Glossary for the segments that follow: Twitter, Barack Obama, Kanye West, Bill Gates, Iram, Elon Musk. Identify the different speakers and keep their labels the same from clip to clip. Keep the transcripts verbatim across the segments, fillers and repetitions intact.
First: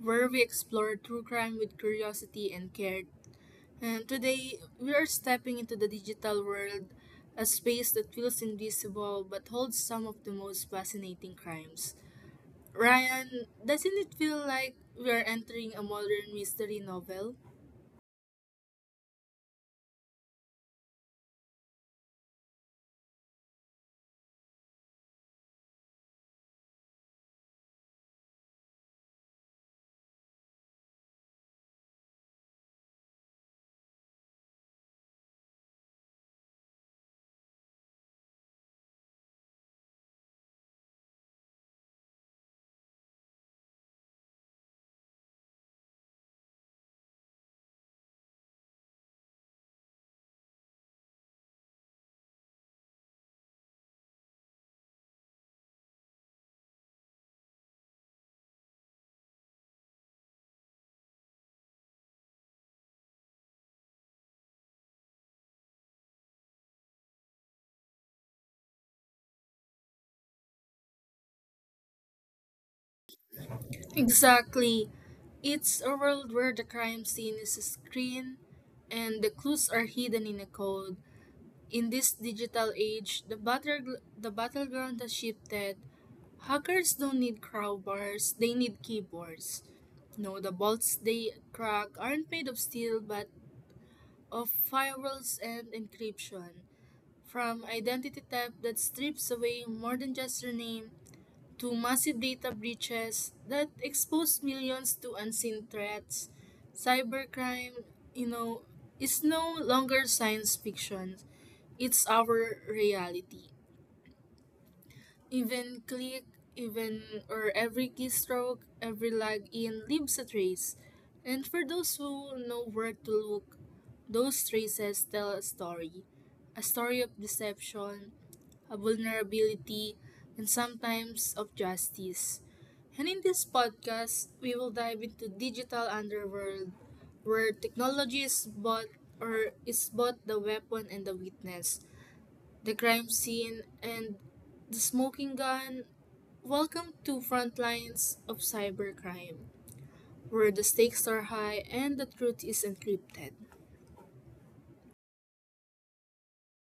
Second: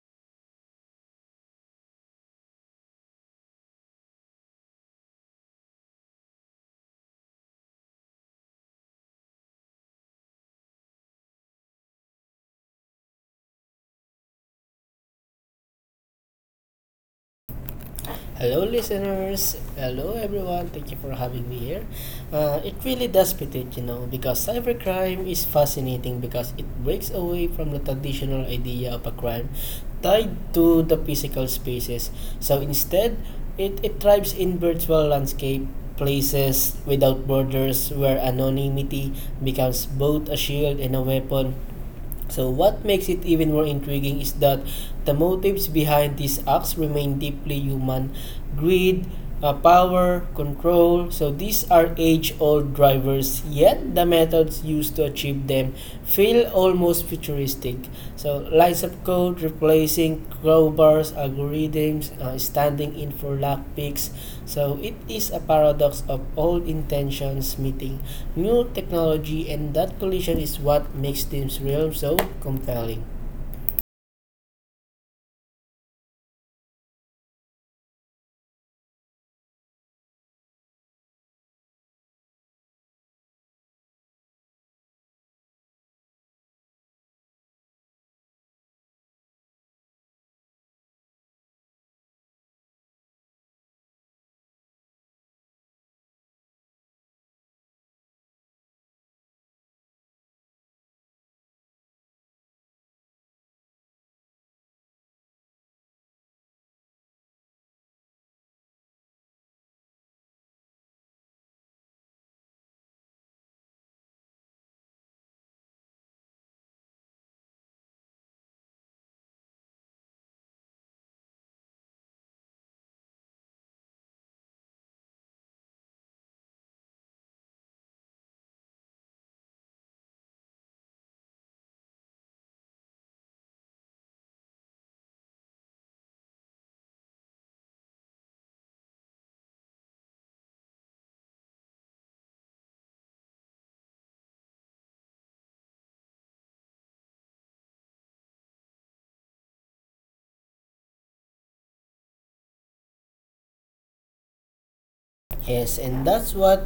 Speaker 1: where we explore true crime with curiosity and care. And today, we are stepping into the digital world, a space that feels invisible but holds some of the most fascinating crimes. Ryan, doesn't it feel like we are entering a modern mystery novel?
Speaker 2: Hello, listeners. Hello, everyone. Thank you for having me here. Uh, it really does fit it, you know, because cybercrime is fascinating because it breaks away from the traditional idea of a crime tied to the physical spaces. So instead, it, it thrives in virtual landscape places without borders where anonymity becomes both a shield and a weapon. So what makes it even more intriguing is that the motives behind these acts remain deeply human greed, uh, power, control. So these are age-old drivers, yet the methods used to achieve them feel almost futuristic. So lines of code replacing crowbars, algorithms, uh, standing in for lockpicks. So it is a paradox of old intentions meeting new technology, and that collision is what makes this realm so compelling.
Speaker 1: Exactly. It's a world where the crime scene is a screen and the clues are hidden in a code. In this digital age, the battle the battleground has shifted. Hackers don't need crowbars, they need keyboards. No, the bolts they crack aren't made of steel but of firewalls and encryption. From identity theft that strips away more than just your name to massive data breaches that expose millions to unseen threats, cybercrime, you know, is no longer science fiction. It's our reality. Even click, even or every keystroke, every login leaves a trace. And for those who know where to look, those traces tell a story. A story of deception, a vulnerability, and sometimes of justice. And in this podcast, we will dive into digital underworld where technology is both or is both the weapon and the witness, the crime scene, and the smoking gun. Welcome to Frontlines of Cybercrime, where the stakes are high and the truth is encrypted.
Speaker 2: Yes, and that's what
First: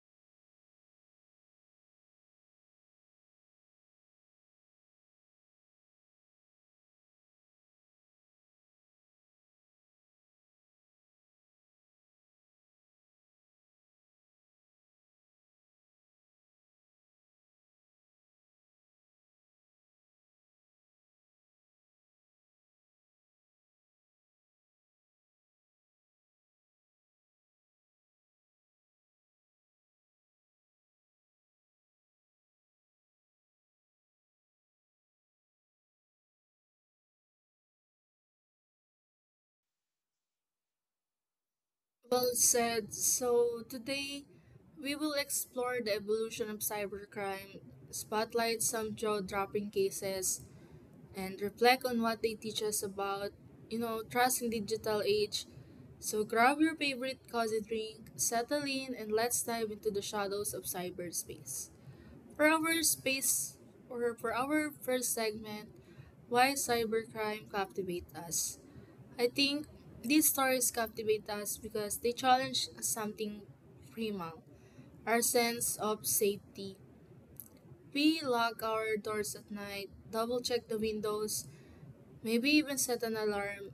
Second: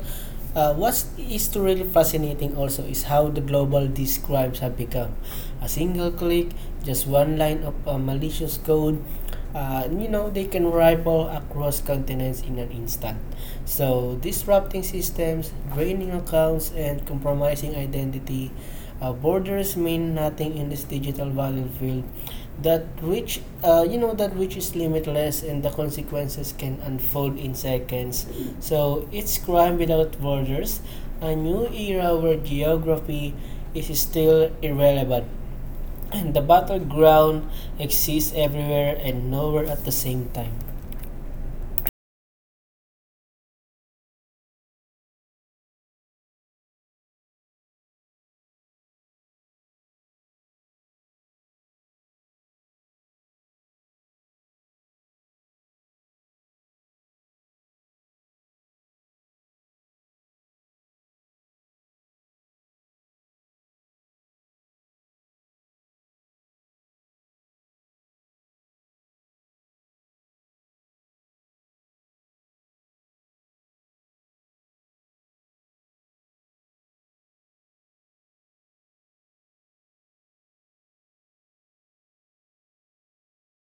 Speaker 2: uh, what is to really fascinating also is how the global these crimes have become. A single click, just one line of uh, malicious code, uh, you know, they can ripple across continents in an instant. So disrupting systems, draining accounts, and compromising identity. Uh, borders mean nothing in this digital battlefield that which uh, you know that which is limitless and the consequences can unfold in seconds, so it's Crime Without Borders, a new era where geography is still irrelevant and the battleground exists everywhere and nowhere at the same time.
Speaker 1: Well said. So, today we will explore the evolution of cybercrime, spotlight some jaw dropping cases, and reflect on what they teach us about, you know, trust in digital age. So, grab your favorite cozy drink, settle in, and let's dive into the shadows of cyberspace. For our space or for our first segment, why cybercrime captivate us? I think these stories captivate us because they challenge something primal, our sense of safety. We lock our doors at night, double check the windows, maybe even set an alarm.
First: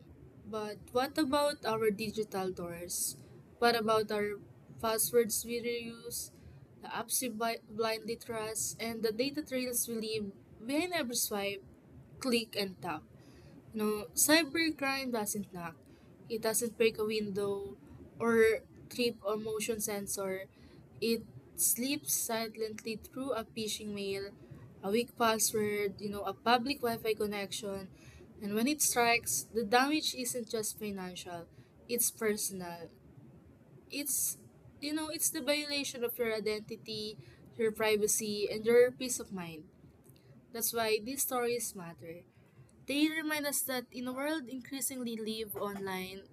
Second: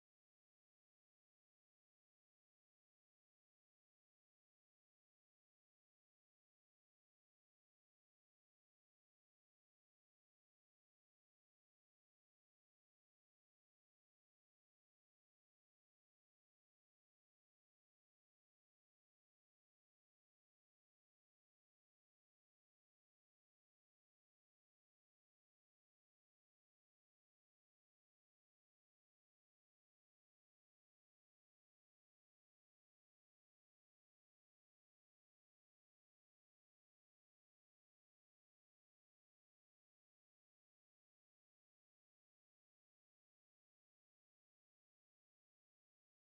Speaker 1: But what about our digital doors? What about our passwords we reuse, the apps we bi- blindly trust, and the data trails we leave behind every swipe, click, and tap? No, cybercrime doesn't knock. It doesn't break a window or trip a motion sensor. It slips silently through a phishing mail, a weak password, you know, a public Wi-Fi connection. And when it strikes, the damage isn't just financial, it's personal. It's you know, it's the violation of your identity, your privacy, and your peace of mind. That's why these stories matter. They remind us that in a world increasingly live online,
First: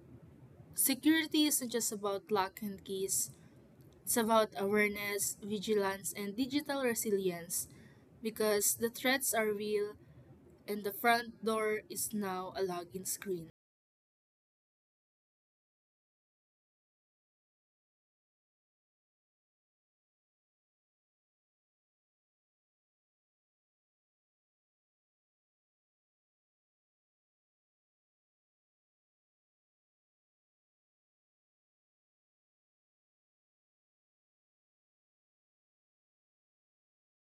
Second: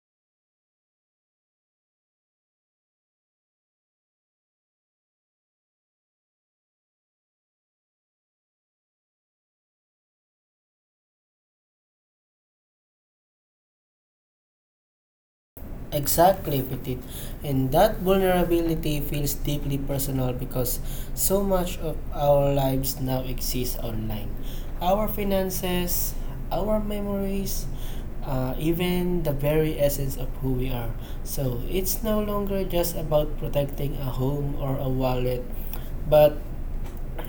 Speaker 1: security isn't just about lock and keys. It's about awareness, vigilance, and digital resilience because the threats are real and the front door is now a login screen.
Speaker 2: Exactly, Petit. And that vulnerability feels deeply personal because so much of our lives now exists online. Our finances, our memories, uh, even the very essence of who we are. So it's no longer just about protecting a home or a wallet, but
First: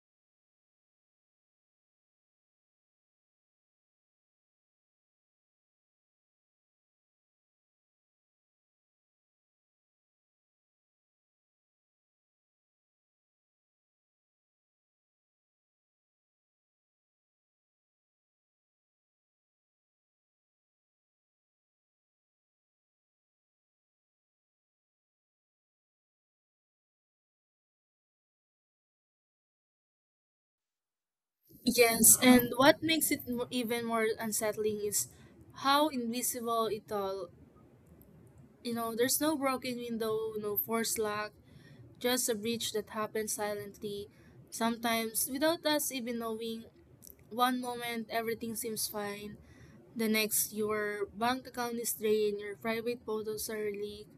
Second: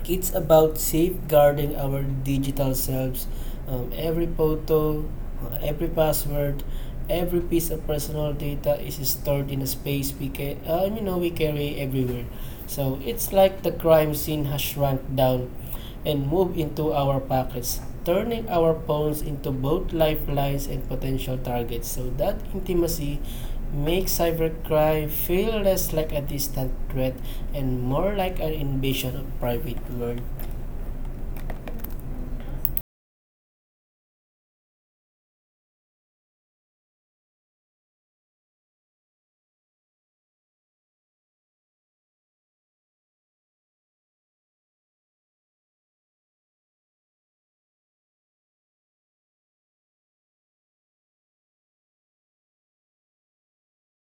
Speaker 2: it's about safeguarding our digital selves. Um, every photo, uh, every password, every piece of personal data is stored in a space we ca- uh, you know we carry everywhere. So it's like the crime scene has shrunk down and moved into our pockets, turning our phones into both lifelines and potential targets. So that intimacy make cybercrime feel less like a distant threat and more like an invasion of private world.
Speaker 1: Yes, and what makes it mo- even more unsettling is how invisible it all. You know, there's no broken window, no forced lock, just a breach that happens silently, sometimes without us even knowing. One moment everything seems fine, the next your bank account is drained, your private photos are leaked,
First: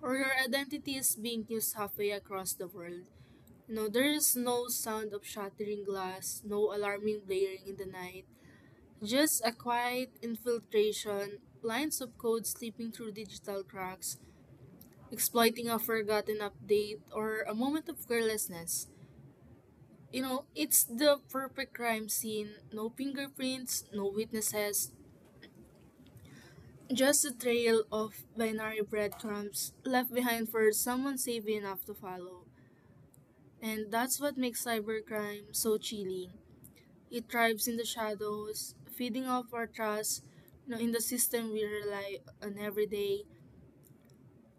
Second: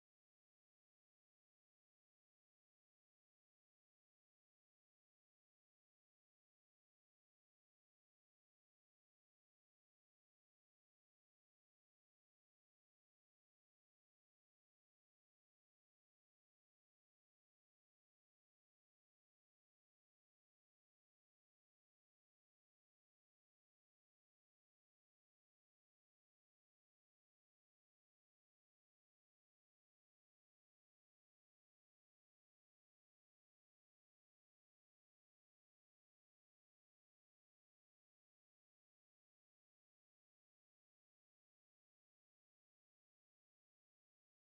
Speaker 1: or your identity is being used halfway across the world. You know, there is no sound of shattering glass, no alarming blaring in the night, just a quiet infiltration, lines of code slipping through digital cracks, exploiting a forgotten update or a moment of carelessness. You know, it's the perfect crime scene. No fingerprints, no witnesses, just a trail of binary breadcrumbs left behind for someone savvy enough to follow. And that's what makes cybercrime so chilling. It thrives in the shadows, feeding off our trust you know, in the system we rely on every day.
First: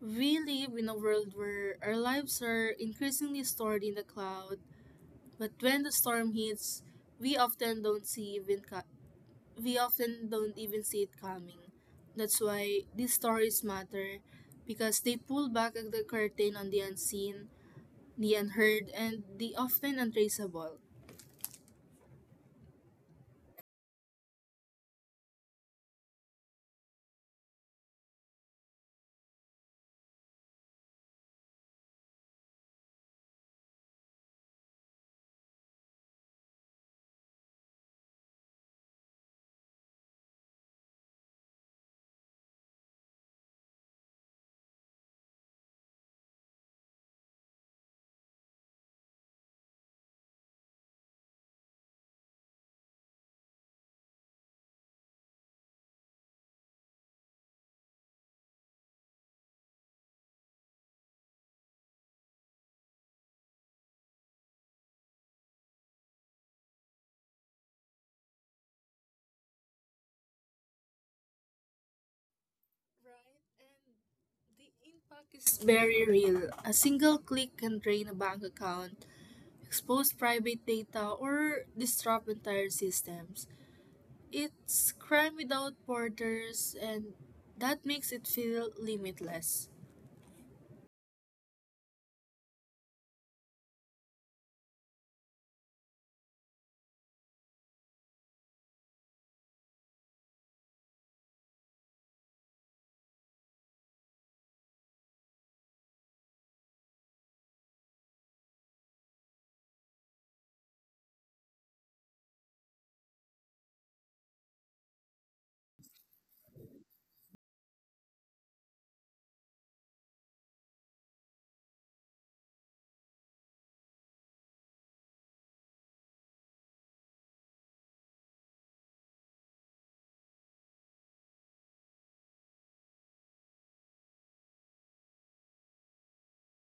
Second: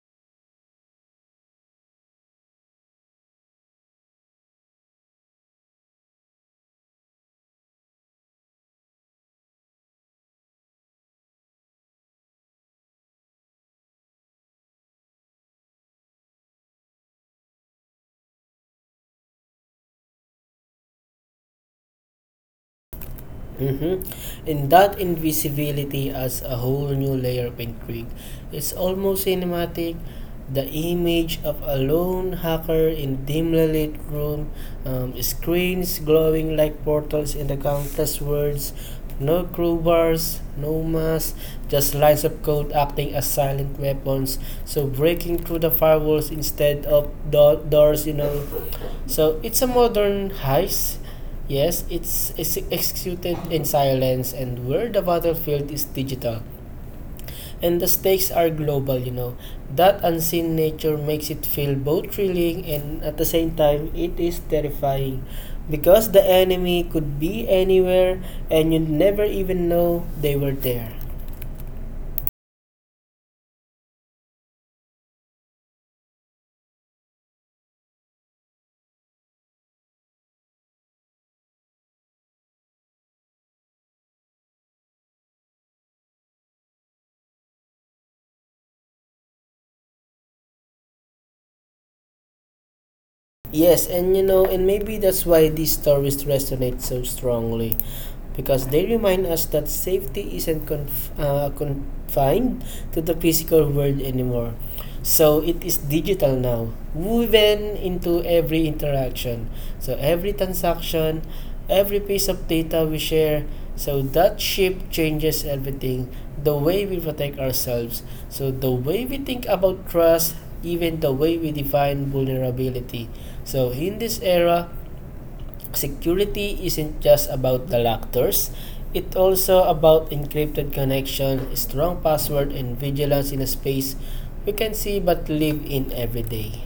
Speaker 1: We live in a world where our lives are increasingly stored in the cloud, but when the storm hits, we often don't see even ca- we often don't even see it coming. That's why these stories matter because they pull back the curtain on the unseen, the unheard, and the often untraceable.
Speaker 2: Mm-hmm. And that invisibility adds a whole new layer of intrigue. It's almost cinematic. The image of a lone hacker in dimly lit room, um, screens glowing like portals in the countless words, no crowbars, no masks, just lines of code acting as silent weapons. So breaking through the firewalls instead of do- doors, you know, so it's a modern heist. Yes, it's ex- executed in silence and where the battlefield is digital. And the stakes are global, you know. That unseen nature makes it feel both thrilling and at the same time it is terrifying because the enemy could be anywhere and you never even know they were there.
Speaker 1: Right, and the impact is very real. A single click can drain a bank account, expose private data, or disrupt entire systems. It's crime without borders, and that makes it feel limitless.
Speaker 2: Yes, and you know, and maybe that's why these stories resonate so strongly because they remind us that safety isn't conf- uh, confined to the physical world anymore. So it is digital now, woven into every interaction. So every transaction, every piece of data we share, so that shift changes everything, the way we protect ourselves, so the way we think about trust, even the way we define vulnerability. So in this era, security isn't just about the lactors. It's also about encrypted connection, strong password, and vigilance in a space we can see but live in every day.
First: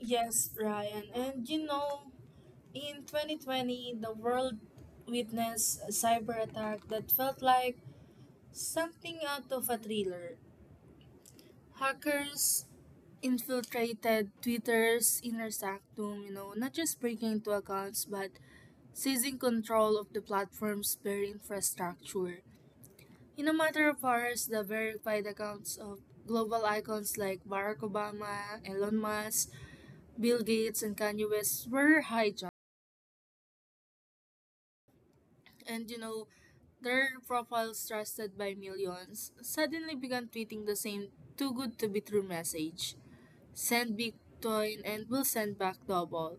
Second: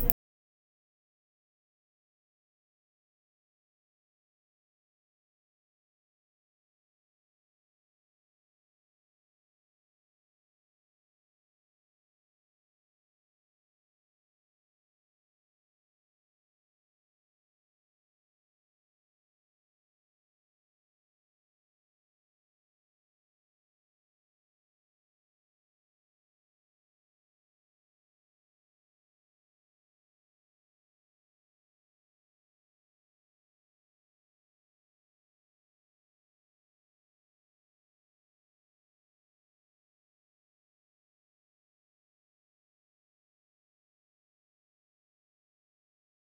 Speaker 1: Yes, Ryan, and you know, in twenty twenty, the world witnessed a cyber attack that felt like something out of a thriller. Hackers infiltrated Twitter's inner sanctum, you know, not just breaking into accounts but seizing control of the platform's very infrastructure. In a matter of hours, the verified accounts of global icons like Barack Obama, Elon Musk, Bill Gates, and Kanye West were hijacked, and you know, their profiles trusted by millions suddenly began tweeting the same too good to be true message: send bitcoin and we'll send back double.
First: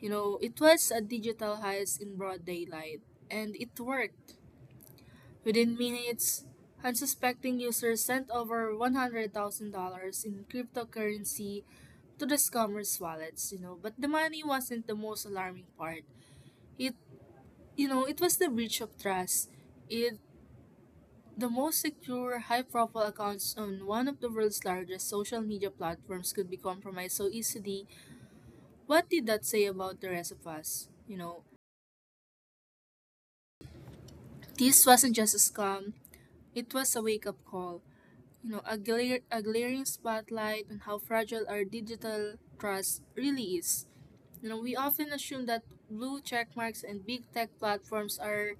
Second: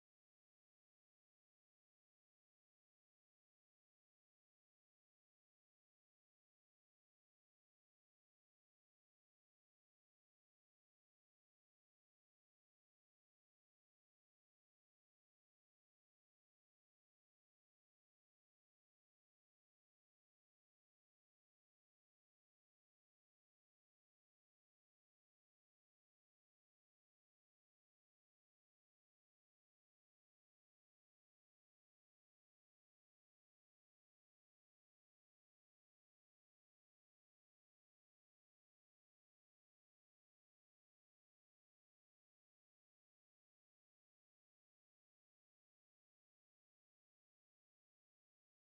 Speaker 1: You know, it was a digital heist in broad daylight, and it worked. Within minutes, unsuspecting users sent over one hundred thousand dollars in cryptocurrency to the scammers' wallets, you know. But the money wasn't the most alarming part. It, you know, it was the breach of trust. It The most secure, high profile accounts on one of the world's largest social media platforms could be compromised so easily. What did that say about the rest of us? You know, this wasn't just a scam, it was a wake up call. You know, a, glare, a glaring spotlight on how fragile our digital trust really is. You know, we often assume that blue check marks and big tech platforms are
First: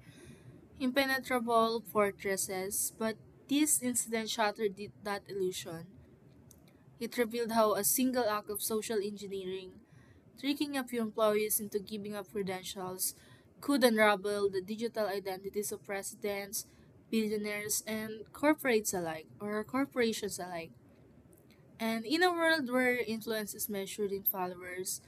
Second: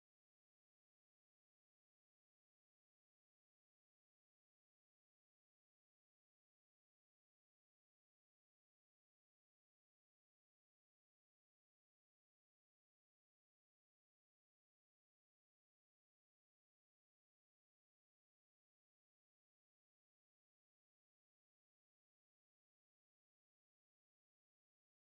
Speaker 1: impenetrable fortresses, but this incident shattered the- that illusion. It revealed how a single act of social engineering, tricking a few employees into giving up credentials, could unravel the digital identities of presidents, billionaires, and corporates alike, or corporations alike. And in a world where influence is measured in followers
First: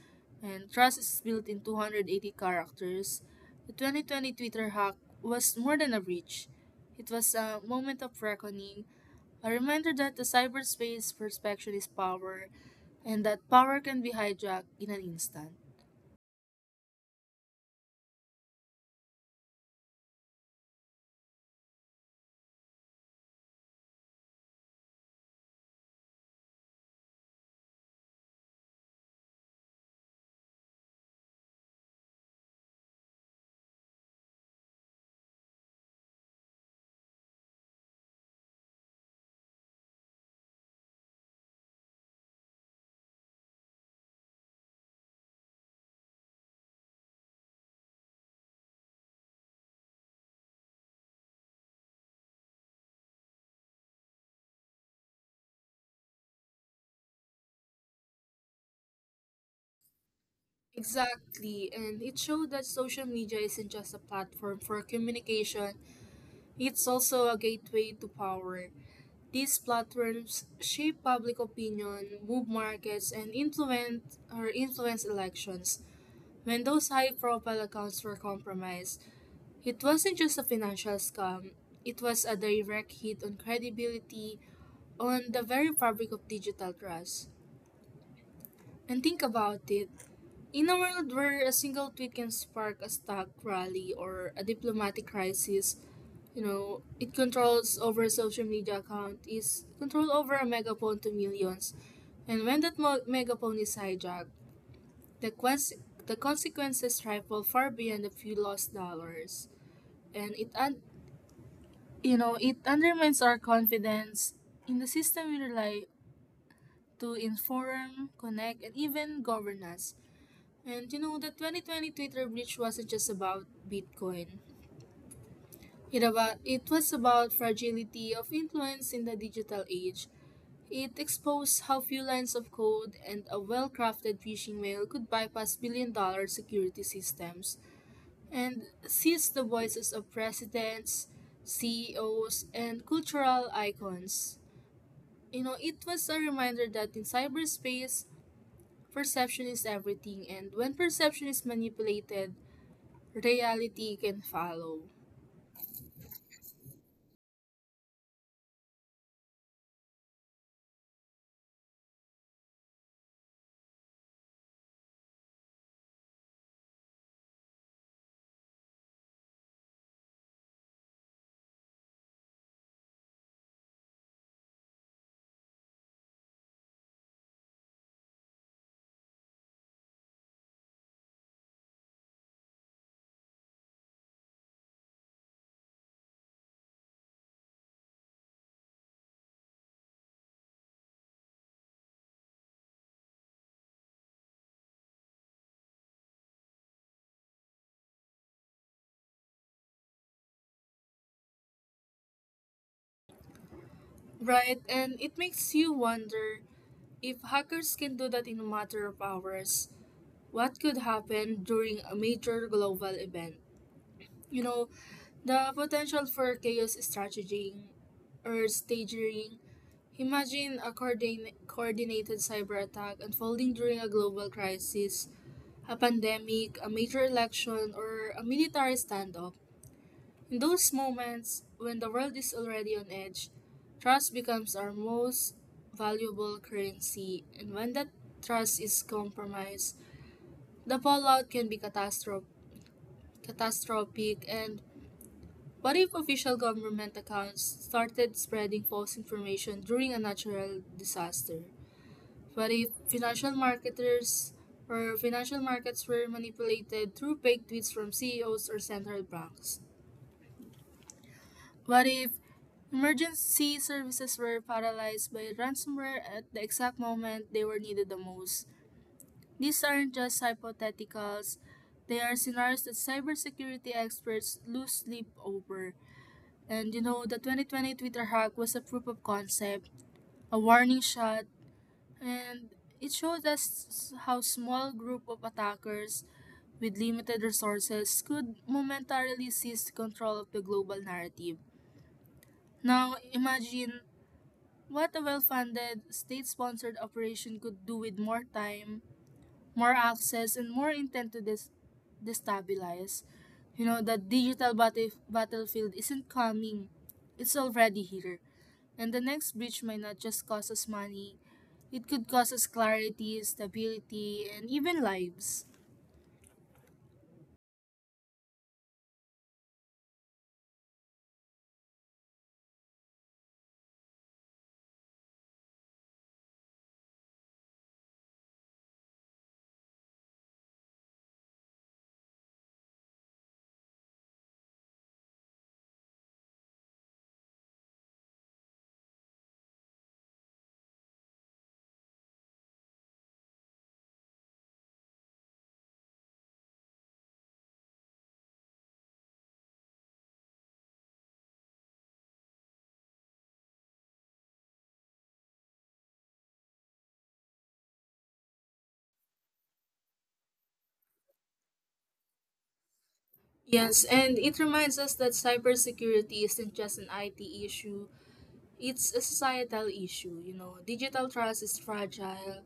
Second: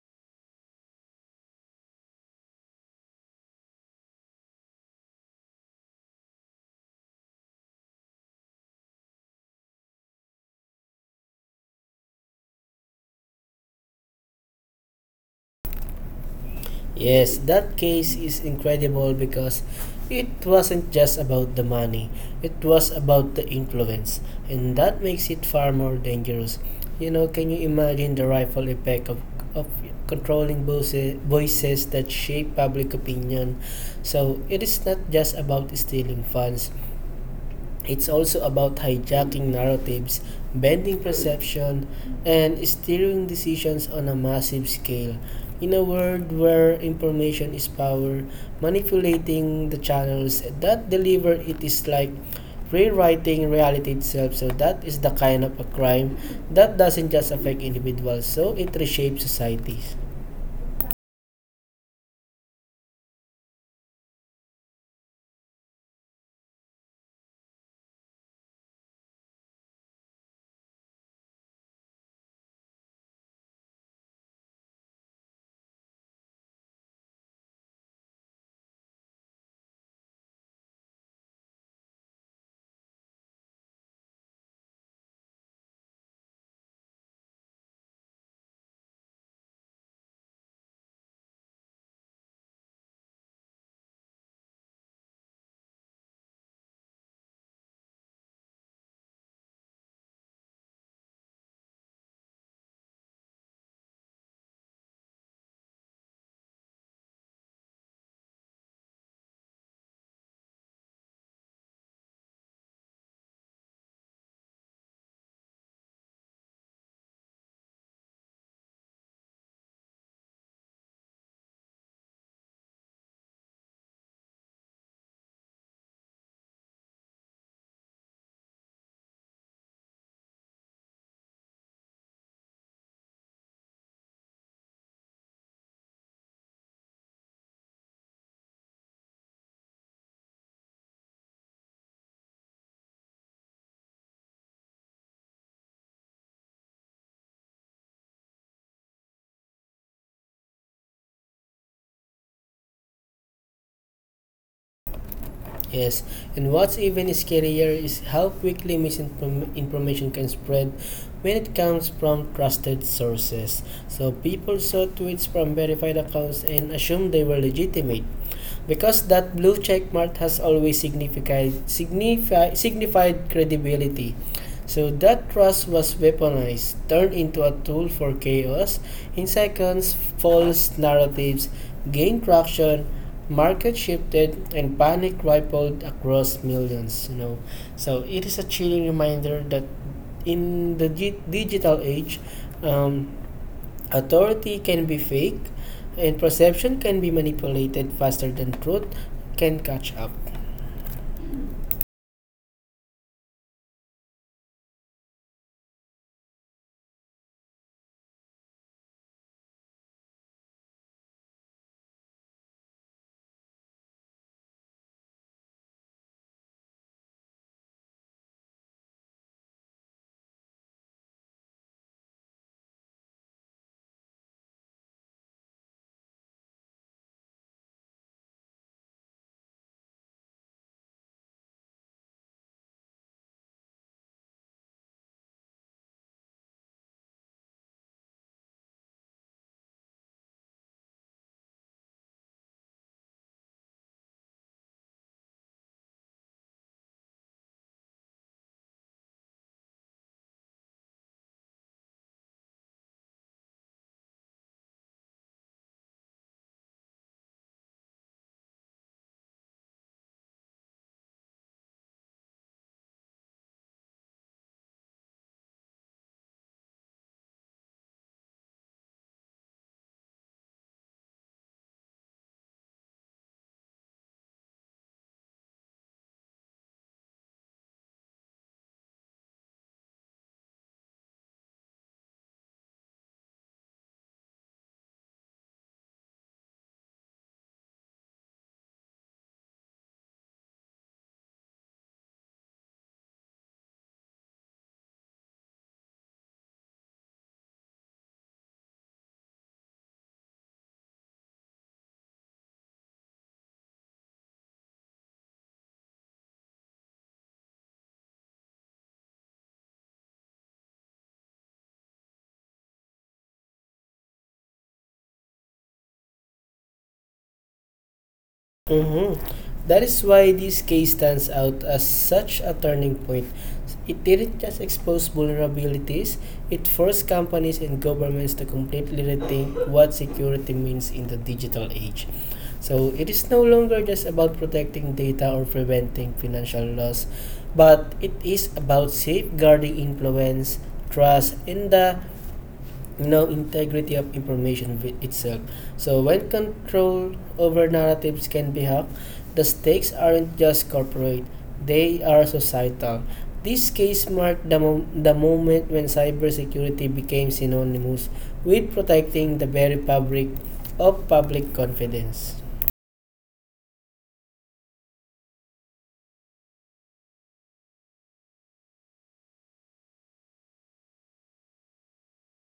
Speaker 1: and trust is built in two hundred eighty characters, the twenty twenty Twitter hack was more than a breach. It was a moment of reckoning, a reminder that the cyberspace perception is power and that power can be hijacked in an instant.
Speaker 2: Yes, that case is incredible because it wasn't just about the money, it was about the influence, and that makes it far more dangerous. You know, can you imagine the rifle effect of, of controlling voices, voices that shape public opinion? So, it is not just about stealing funds, it's also about hijacking narratives, bending perception, and steering decisions on a massive scale. In a world where information is power, manipulating the channels that deliver it is like rewriting reality itself. So that is the kind of a crime that doesn't just affect individuals, so it reshapes societies.
Speaker 1: Exactly, and it showed that social media isn't just a platform for communication. It's also a gateway to power. These platforms shape public opinion, move markets, and influence or influence elections. When those high-profile accounts were compromised, it wasn't just a financial scam. It was a direct hit on credibility, on the very fabric of digital trust. And think about it. In a world where a single tweet can spark a stock rally or a diplomatic crisis, you know, it controls over a social media account is control over a megaphone to millions. And when that mo- megaphone is hijacked, the, quest- the consequences ripple far beyond a few lost dollars. And it, un- you know, it undermines our confidence in the system we rely to inform, connect, and even govern us. And you know, the twenty twenty Twitter breach wasn't just about Bitcoin. It about it was about fragility of influence in the digital age. It exposed how few lines of code and a well-crafted phishing mail could bypass billion-dollar security systems and seize the voices of presidents, C E Os, and cultural icons. You know, it was a reminder that in cyberspace, perception is everything, and when perception is manipulated, reality can follow.
Speaker 2: Yes, and what's even scarier is how quickly misinformation can spread when it comes from trusted sources. So people saw tweets from verified accounts and assumed they were legitimate. Because that blue check mark has always signified, signifi- signified credibility. So that trust was weaponized, turned into a tool for chaos. In seconds, false narratives gained traction, market shifted, and panic rippled across millions. You know, so it is a chilling reminder that in the di- digital age, um, authority can be fake, and perception can be manipulated faster than truth can catch up.
Speaker 1: Right, and it makes you wonder if hackers can do that in a matter of hours, what could happen during a major global event. You know, the potential for chaos strategy or staging. Imagine a coordin- coordinated cyber attack unfolding during a global crisis, a pandemic, a major election, or a military standoff. In those moments, when the world is already on edge, trust becomes our most valuable currency, and when that trust is compromised, the fallout can be catastrophic catastrophic, and what if official government accounts started spreading false information during a natural disaster? What if financial marketers or financial markets were manipulated through fake tweets from C E Os or central banks? What if emergency services were paralyzed by ransomware at the exact moment they were needed the most? These aren't just hypotheticals, they are scenarios that cybersecurity experts lose sleep over. And you know, the twenty twenty Twitter hack was a proof of concept, a warning shot, and it showed us how small group of attackers with limited resources could momentarily seize control of the global narrative. Now, imagine what a well-funded, state-sponsored operation could do with more time, more access, and more intent to dis- destabilize. You know, the digital battle- battlefield isn't coming. It's already here. And the next breach might not just cost us money, it could cost us clarity, stability, and even lives.
Speaker 2: Mhm. That is why this case stands out as such a turning point. It didn't just expose vulnerabilities, it forced companies and governments to completely rethink what security means in the digital age. So, it is no longer just about protecting data or preventing financial loss, but it is about safeguarding influence, trust, and the no integrity of information with itself. So when control over narratives can be hacked, the stakes aren't just corporate, they are societal. This case marked the, mom- the moment when cybersecurity became synonymous with protecting the very fabric of public confidence.
Speaker 1: Yes, and it reminds us that cybersecurity isn't just an I T issue, it's a societal issue. You know, digital trust is fragile,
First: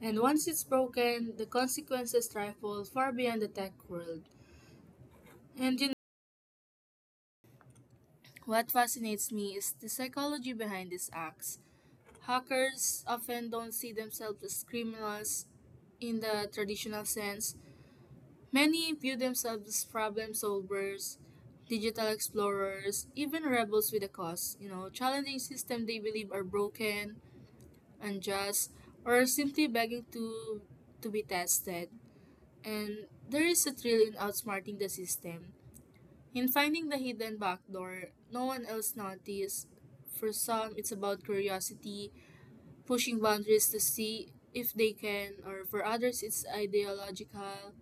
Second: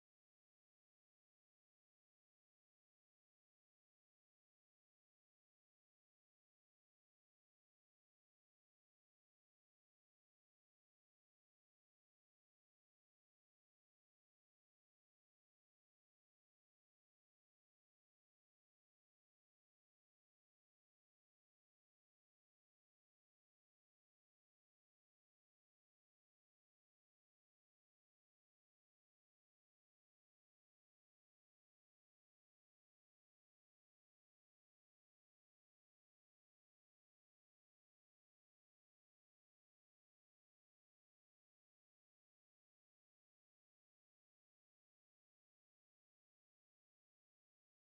Speaker 1: and once it's broken, the consequences trifle far beyond the tech world. And you know, what fascinates me is the psychology behind these acts. Hackers often don't see themselves as criminals in the traditional sense. Many view themselves as problem solvers, digital explorers, even rebels with a cause, you know, challenging systems they believe are broken, unjust, or simply begging to to be tested. And there is a thrill in outsmarting the system, in finding the hidden backdoor no one else noticed. For some, it's about curiosity, pushing boundaries to see if they can, or for others, it's ideological.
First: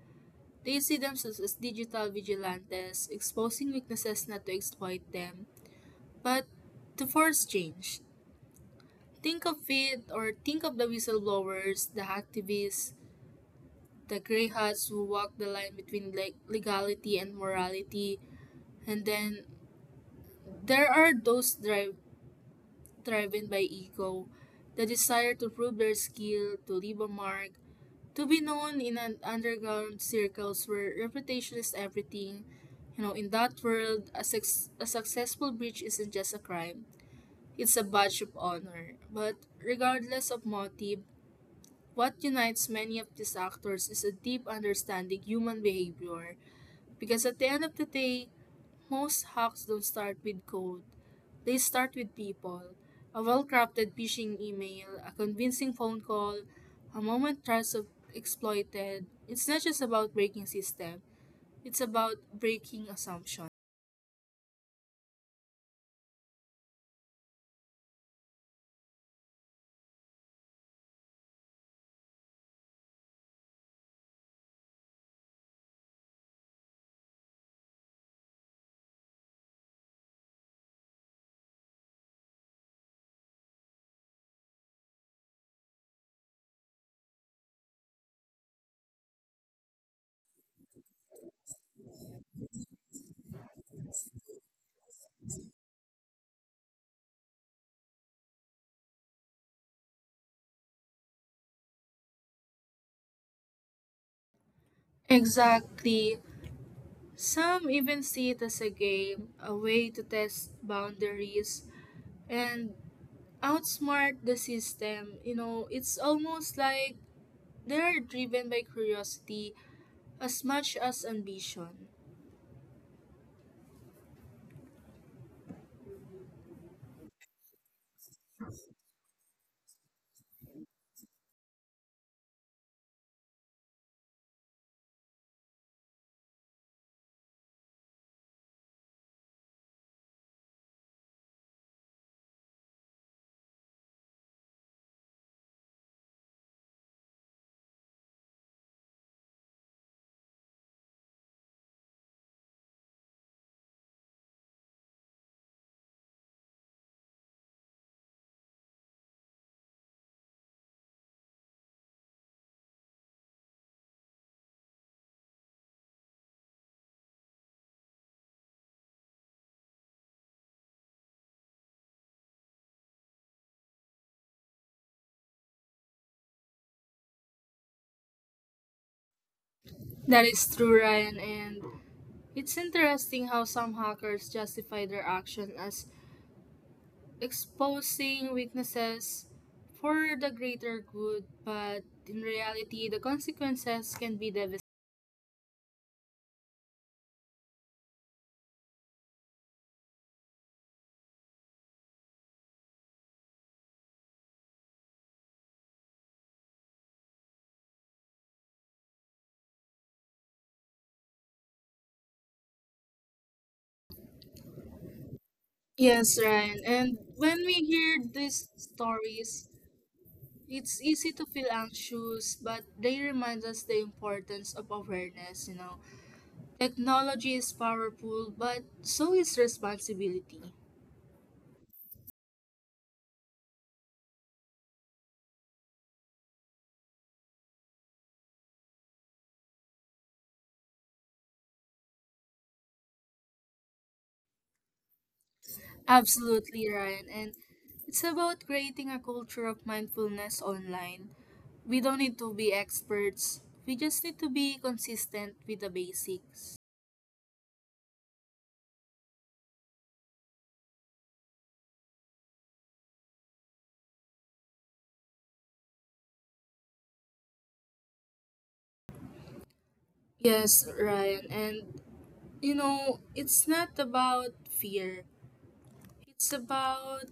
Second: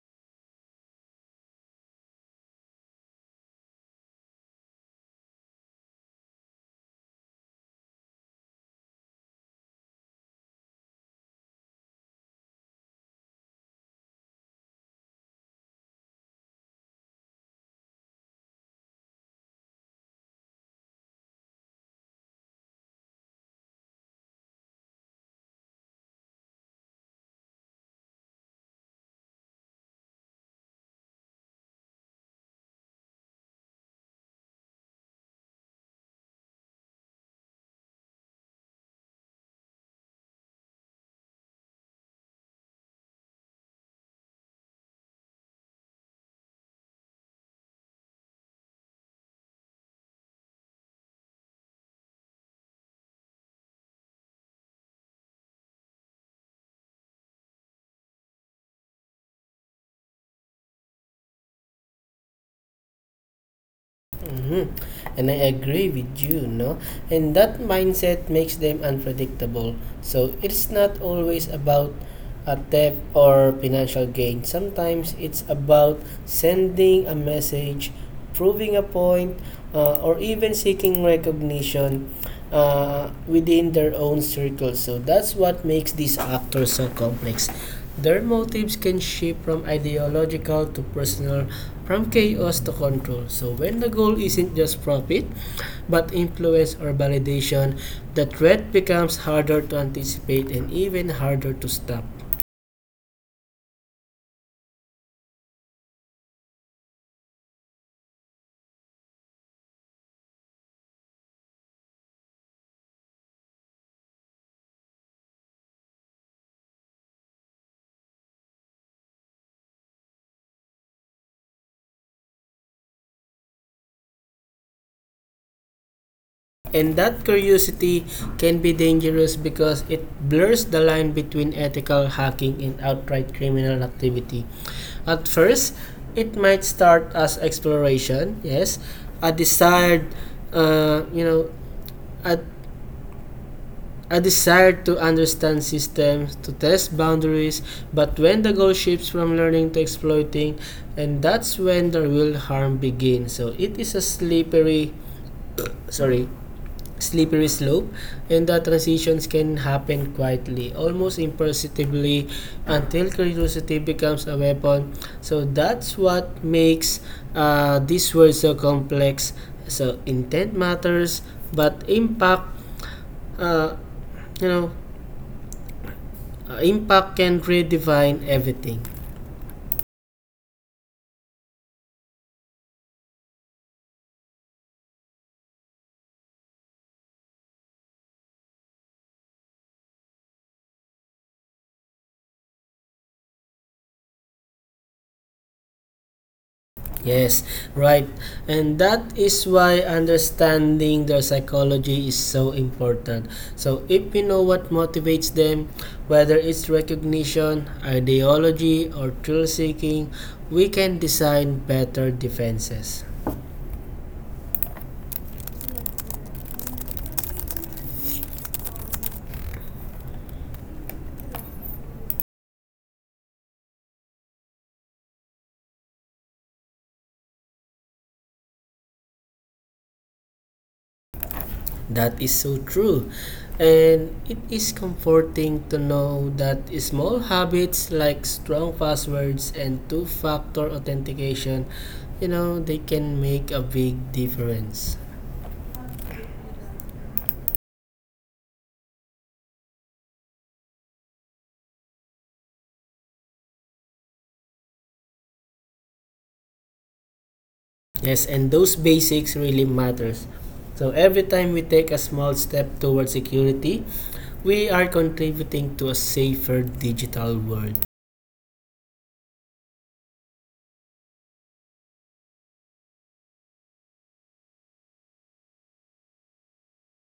Speaker 1: They see themselves as digital vigilantes, exposing weaknesses not to exploit them, but to force change. Think of it, or think of the whistleblowers, the activists, the grey hats who walk the line between le- legality and morality. And then there are those drive, driven by ego, the desire to prove their skill, to leave a mark, to be known in an underground circles where reputation is everything. You know, in that world, a, suc- a successful breach isn't just a crime; it's a badge of honor. But regardless of motive, what unites many of these actors is a deep understanding human behavior. Because at the end of the day, most hacks don't start with code. They start with people. A well crafted phishing email, a convincing phone call, a moment trust of exploited. It's not just about breaking system, it's about breaking assumption.
Speaker 2: Mhm. And I agree with you, no? And that mindset makes them unpredictable. So it's not always about a theft or financial gain. Sometimes it's about sending a message, proving a point, uh, or even seeking recognition uh, within their own circle. So that's what makes these actors so complex. Their motives can shift from ideological to personal, from chaos to control. So, when the goal isn't just profit, but influence or validation, the threat becomes harder to anticipate and even harder to stop.
Speaker 1: Exactly. Some even see it as a game, a way to test boundaries and outsmart the system. You know, it's almost like they're driven by curiosity as much as ambition.
Speaker 2: And that curiosity can be dangerous because it blurs the line between ethical hacking and outright criminal activity. At first, it might start as exploration, yes, a desired, uh, you know, a, a desire to understand systems, to test boundaries, but when the goal shifts from learning to exploiting, and that's when the real harm begins. So it is a slippery, sorry, slippery slope, and the transitions can happen quietly, almost imperceptibly, until curiosity becomes a weapon. So that's what makes uh, this world so complex. So intent matters, but impact uh, you know Uh, impact can redefine everything.
Speaker 1: That is true, Ryan, and it's interesting how some hackers justify their action as exposing weaknesses for the greater good, but in reality, the consequences can be devastating.
Speaker 2: Yes, right. And that is why understanding their psychology is so important. So, if we know what motivates them, whether it's recognition, ideology, or thrill seeking, we can design better defenses.
Speaker 1: Yes, Ryan, and when we hear these stories, it's easy to feel anxious, but they remind us the importance of awareness, you know. Technology is powerful, but so is responsibility.
Speaker 2: That is so true. And it is comforting to know that small habits like strong passwords and two factor authentication, you know, they can make a big difference.
Speaker 1: Absolutely, Ryan. And it's about creating a culture of mindfulness online. We don't need to be experts. We just need to be consistent with the basics.
Speaker 2: Yes, and those basics really matters. So every time we take a small step towards security, we are contributing to a safer digital world.
Speaker 1: Yes, Ryan. And you know, it's not about fear. It's about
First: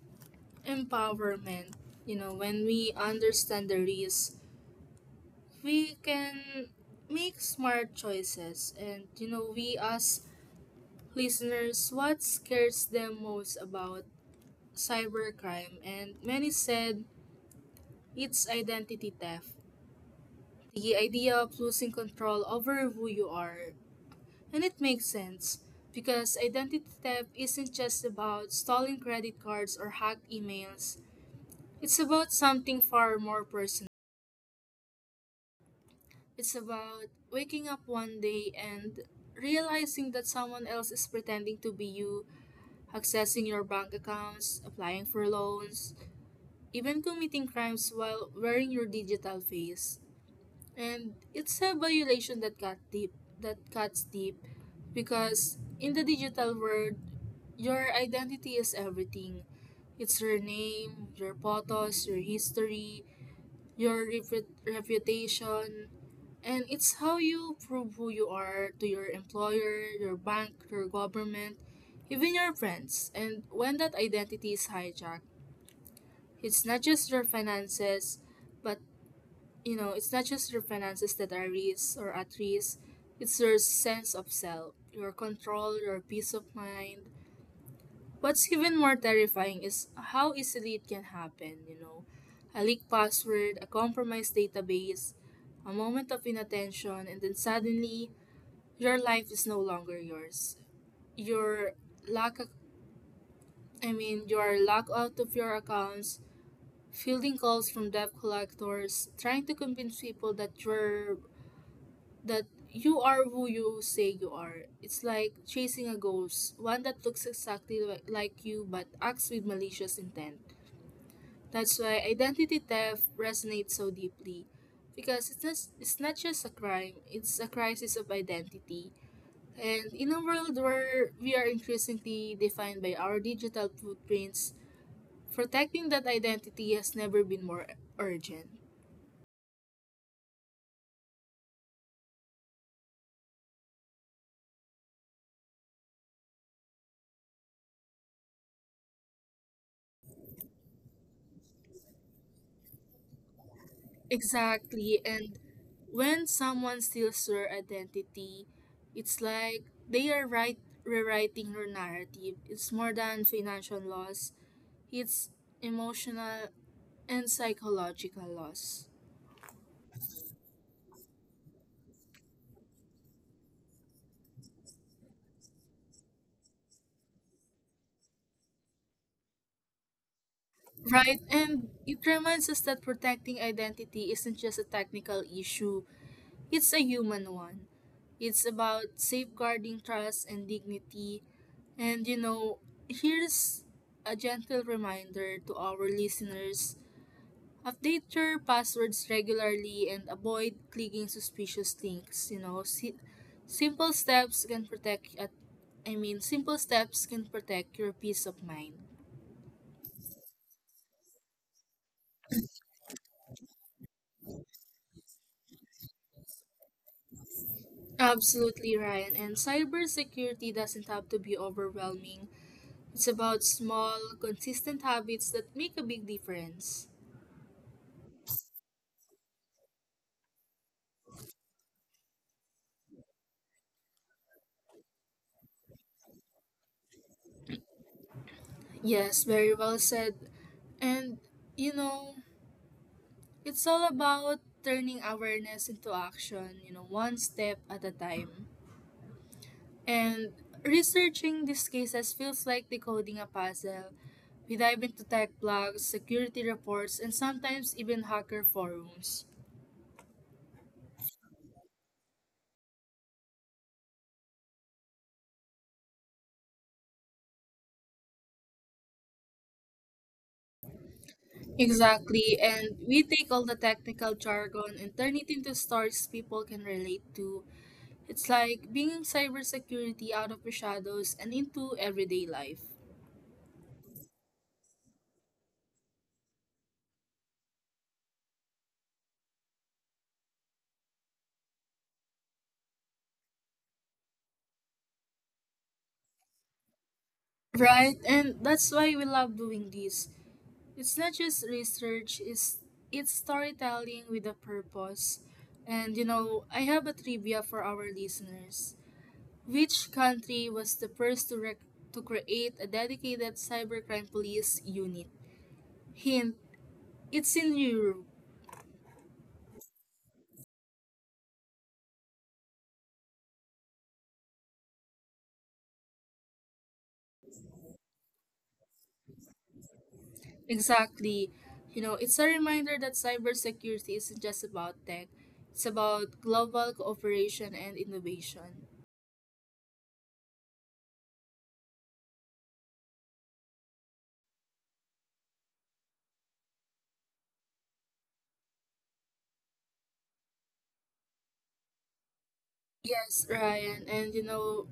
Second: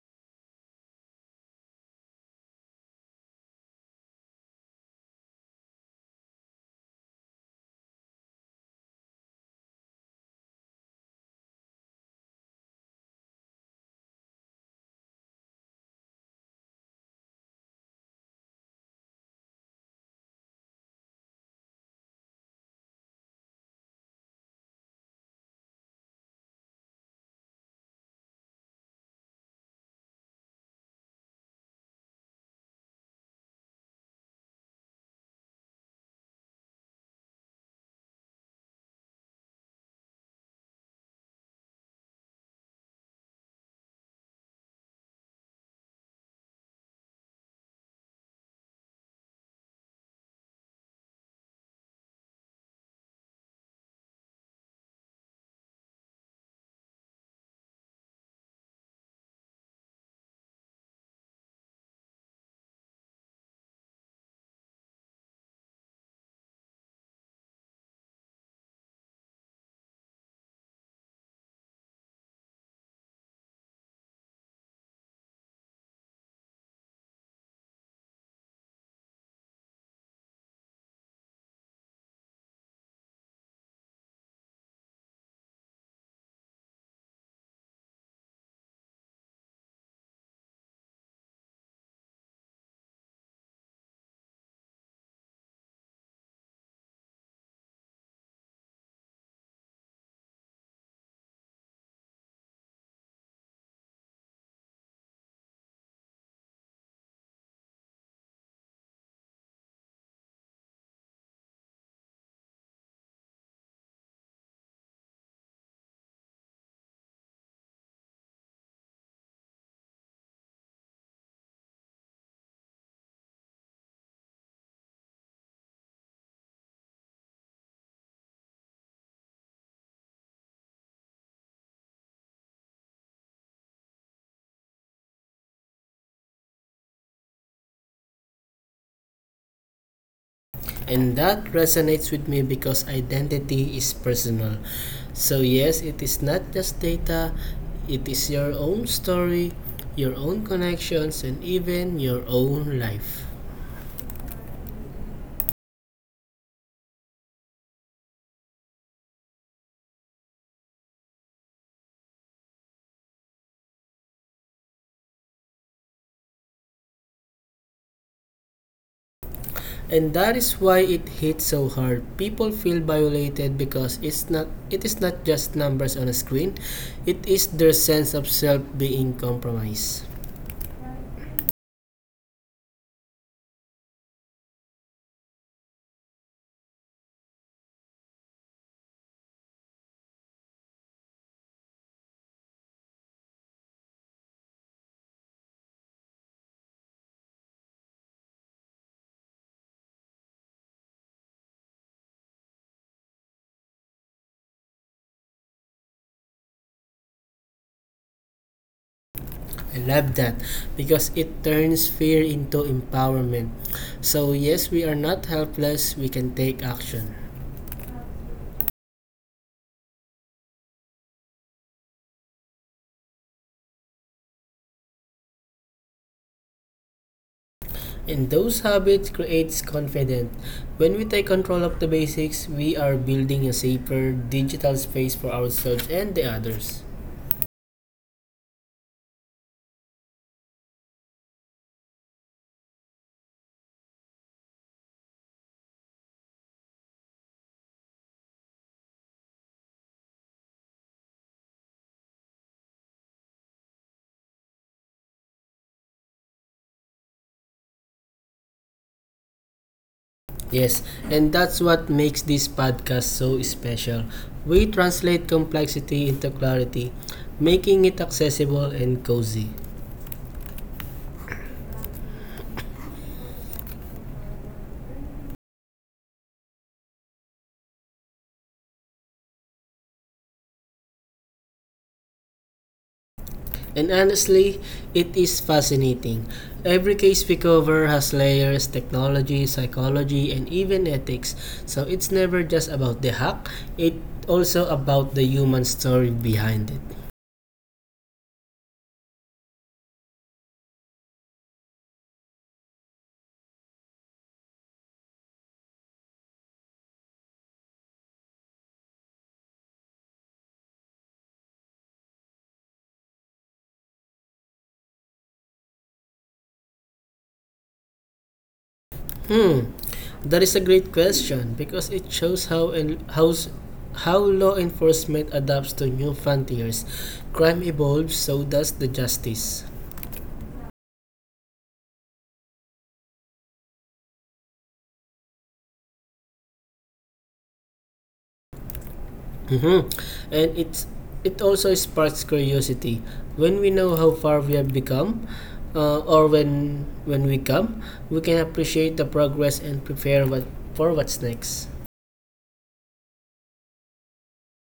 Speaker 1: empowerment. You know, when we understand the risk, we can make smart choices. And you know, we ask listeners what scares them most about cybercrime, and many said it's identity theft. The idea of losing control over who you are. And it makes sense, because identity theft isn't just about stolen credit cards or hacked emails, it's about something far more personal. It's about waking up one day and realizing that someone else is pretending to be you, accessing your bank accounts, applying for loans, even committing crimes while wearing your digital face. And it's a violation that cut deep that cuts deep, because in the digital world your identity is everything. It's your name, your photos, your history, your repu- reputation, and it's how you prove who you are to your employer, your bank, your government, even your friends. And when that identity is hijacked, it's not just your finances, but you know, it's not just your finances that are risk or at risk, it's your sense of self, your control, your peace of mind. What's even more terrifying is how easily it can happen, you know. A leaked password, a compromised database, a moment of inattention, and then suddenly your life is no longer yours. Your lack of, I mean, your locked out of your accounts, fielding calls from debt collectors, trying to convince people that you're that you are who you say you are. It's like chasing a ghost, one that looks exactly li- like you but acts with malicious intent. That's why identity theft resonates so deeply because it's not, it's not just a crime, it's a crisis of identity. And in a world where we are increasingly defined by our digital footprints, protecting that identity has never been more urgent.
Speaker 2: And that resonates with me because identity is personal. So, yes, it is not just data, it is your own story, your own connections, and even your own life.
Speaker 1: Exactly. And when someone steals your identity, it's like they are right rewriting your narrative. It's more than financial loss, it's emotional and psychological loss.
Speaker 2: And that is why it hits so hard. People feel violated because it's not it is not just numbers on a screen, it is their sense of self being compromised.
Speaker 1: Right? And it reminds us that protecting identity isn't just a technical issue. It's a human one. It's about safeguarding trust and dignity. And you know, here's a gentle reminder to our listeners: update your passwords regularly and avoid clicking suspicious links. You know, si- simple steps can protect, at, I mean, simple steps can protect your peace of mind.
Speaker 2: I love that because it turns fear into empowerment. So, yes, we are not helpless, we can take action.
Speaker 1: Absolutely, Ryan. And cybersecurity doesn't have to be overwhelming. It's about small, consistent habits that make a big difference.
Speaker 2: And those habits creates confidence. When we take control of the basics, we are building a safer digital space for ourselves and the others.
Speaker 1: Yes, very well said. And, you know, it's all about turning awareness into action, you know, one step at a time. And researching these cases feels like decoding a puzzle. We dive into tech blogs, security reports, and sometimes even hacker forums.
Speaker 2: Yes, and that's what makes this podcast so special. We translate complexity into clarity, making it accessible and cozy.
Speaker 1: Exactly, and we take all the technical jargon and turn it into stories people can relate to. It's like bringing cybersecurity out of the shadows and into everyday life.
Speaker 2: And honestly, it is fascinating. Every case we cover has layers, technology, psychology, and even ethics. So it's never just about the hack, it also about the human story behind it.
Speaker 1: Right, and that's why we love doing this. It's not just research, it's it's storytelling with a purpose. And you know, I have a trivia for our listeners. Which country was the first to rec- to create a dedicated cybercrime police unit? Hint, it's in Europe.
Speaker 2: Hmm. That is a great question because it shows how and how how law enforcement adapts to new frontiers. Crime evolves, so does the justice.
Speaker 1: Exactly. You know, it's a reminder that cybersecurity isn't just about tech, it's about global cooperation and innovation.
Speaker 2: Mhm. And it's it also sparks curiosity. When we know how far we have become, uh, or when when we come, we can appreciate the progress and prepare what, for what's next.
Speaker 1: Yes, Ryan, and you know,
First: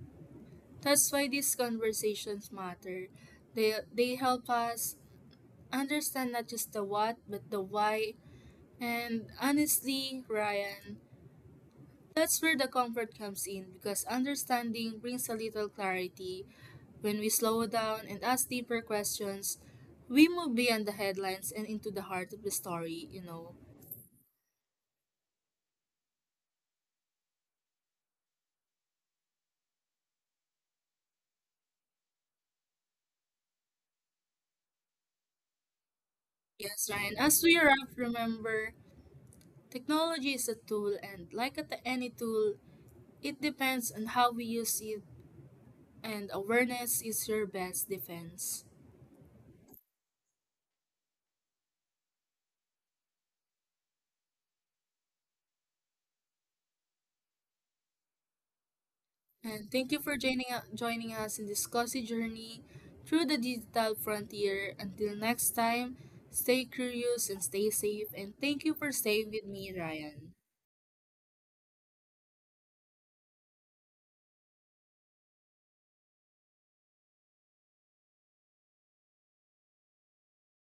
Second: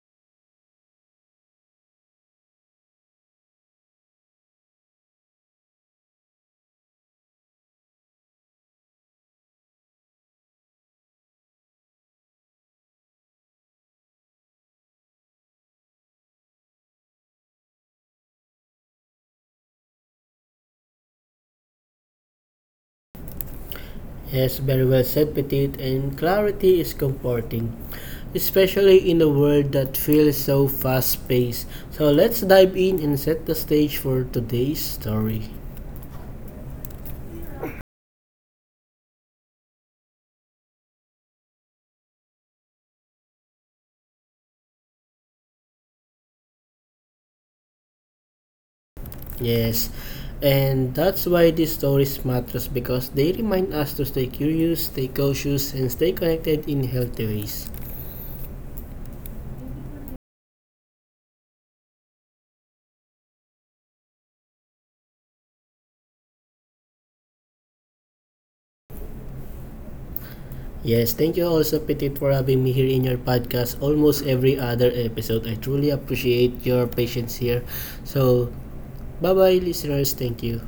Speaker 1: that's why these conversations matter. They they help us understand not just the what, but the why. And honestly, Ryan, that's where the comfort comes in because understanding brings a little clarity. When we slow down and ask deeper questions, we move beyond the headlines and into the heart of the story, you know.
Speaker 2: Yes, very well said, Petit. And clarity is comforting, especially in a world that feels so fast-paced. So let's dive in and set the stage for today's story.
Speaker 1: Yes, Ryan, as we wrap, remember, technology is a tool, and like at any tool, it depends on how we use it, and awareness is your best defense.
Speaker 2: Yes, and that's why these stories matters because they remind us to stay curious, stay cautious, and stay connected in healthy ways.
Speaker 1: And thank you for joining, joining us in this cozy journey through the digital frontier. Until next time, stay curious and stay safe. And thank you for staying with me, Ryan.
Speaker 2: Yes, thank you also Petit for having me here in your podcast almost every other episode. I truly appreciate your patience here. So, bye-bye listeners. Thank you.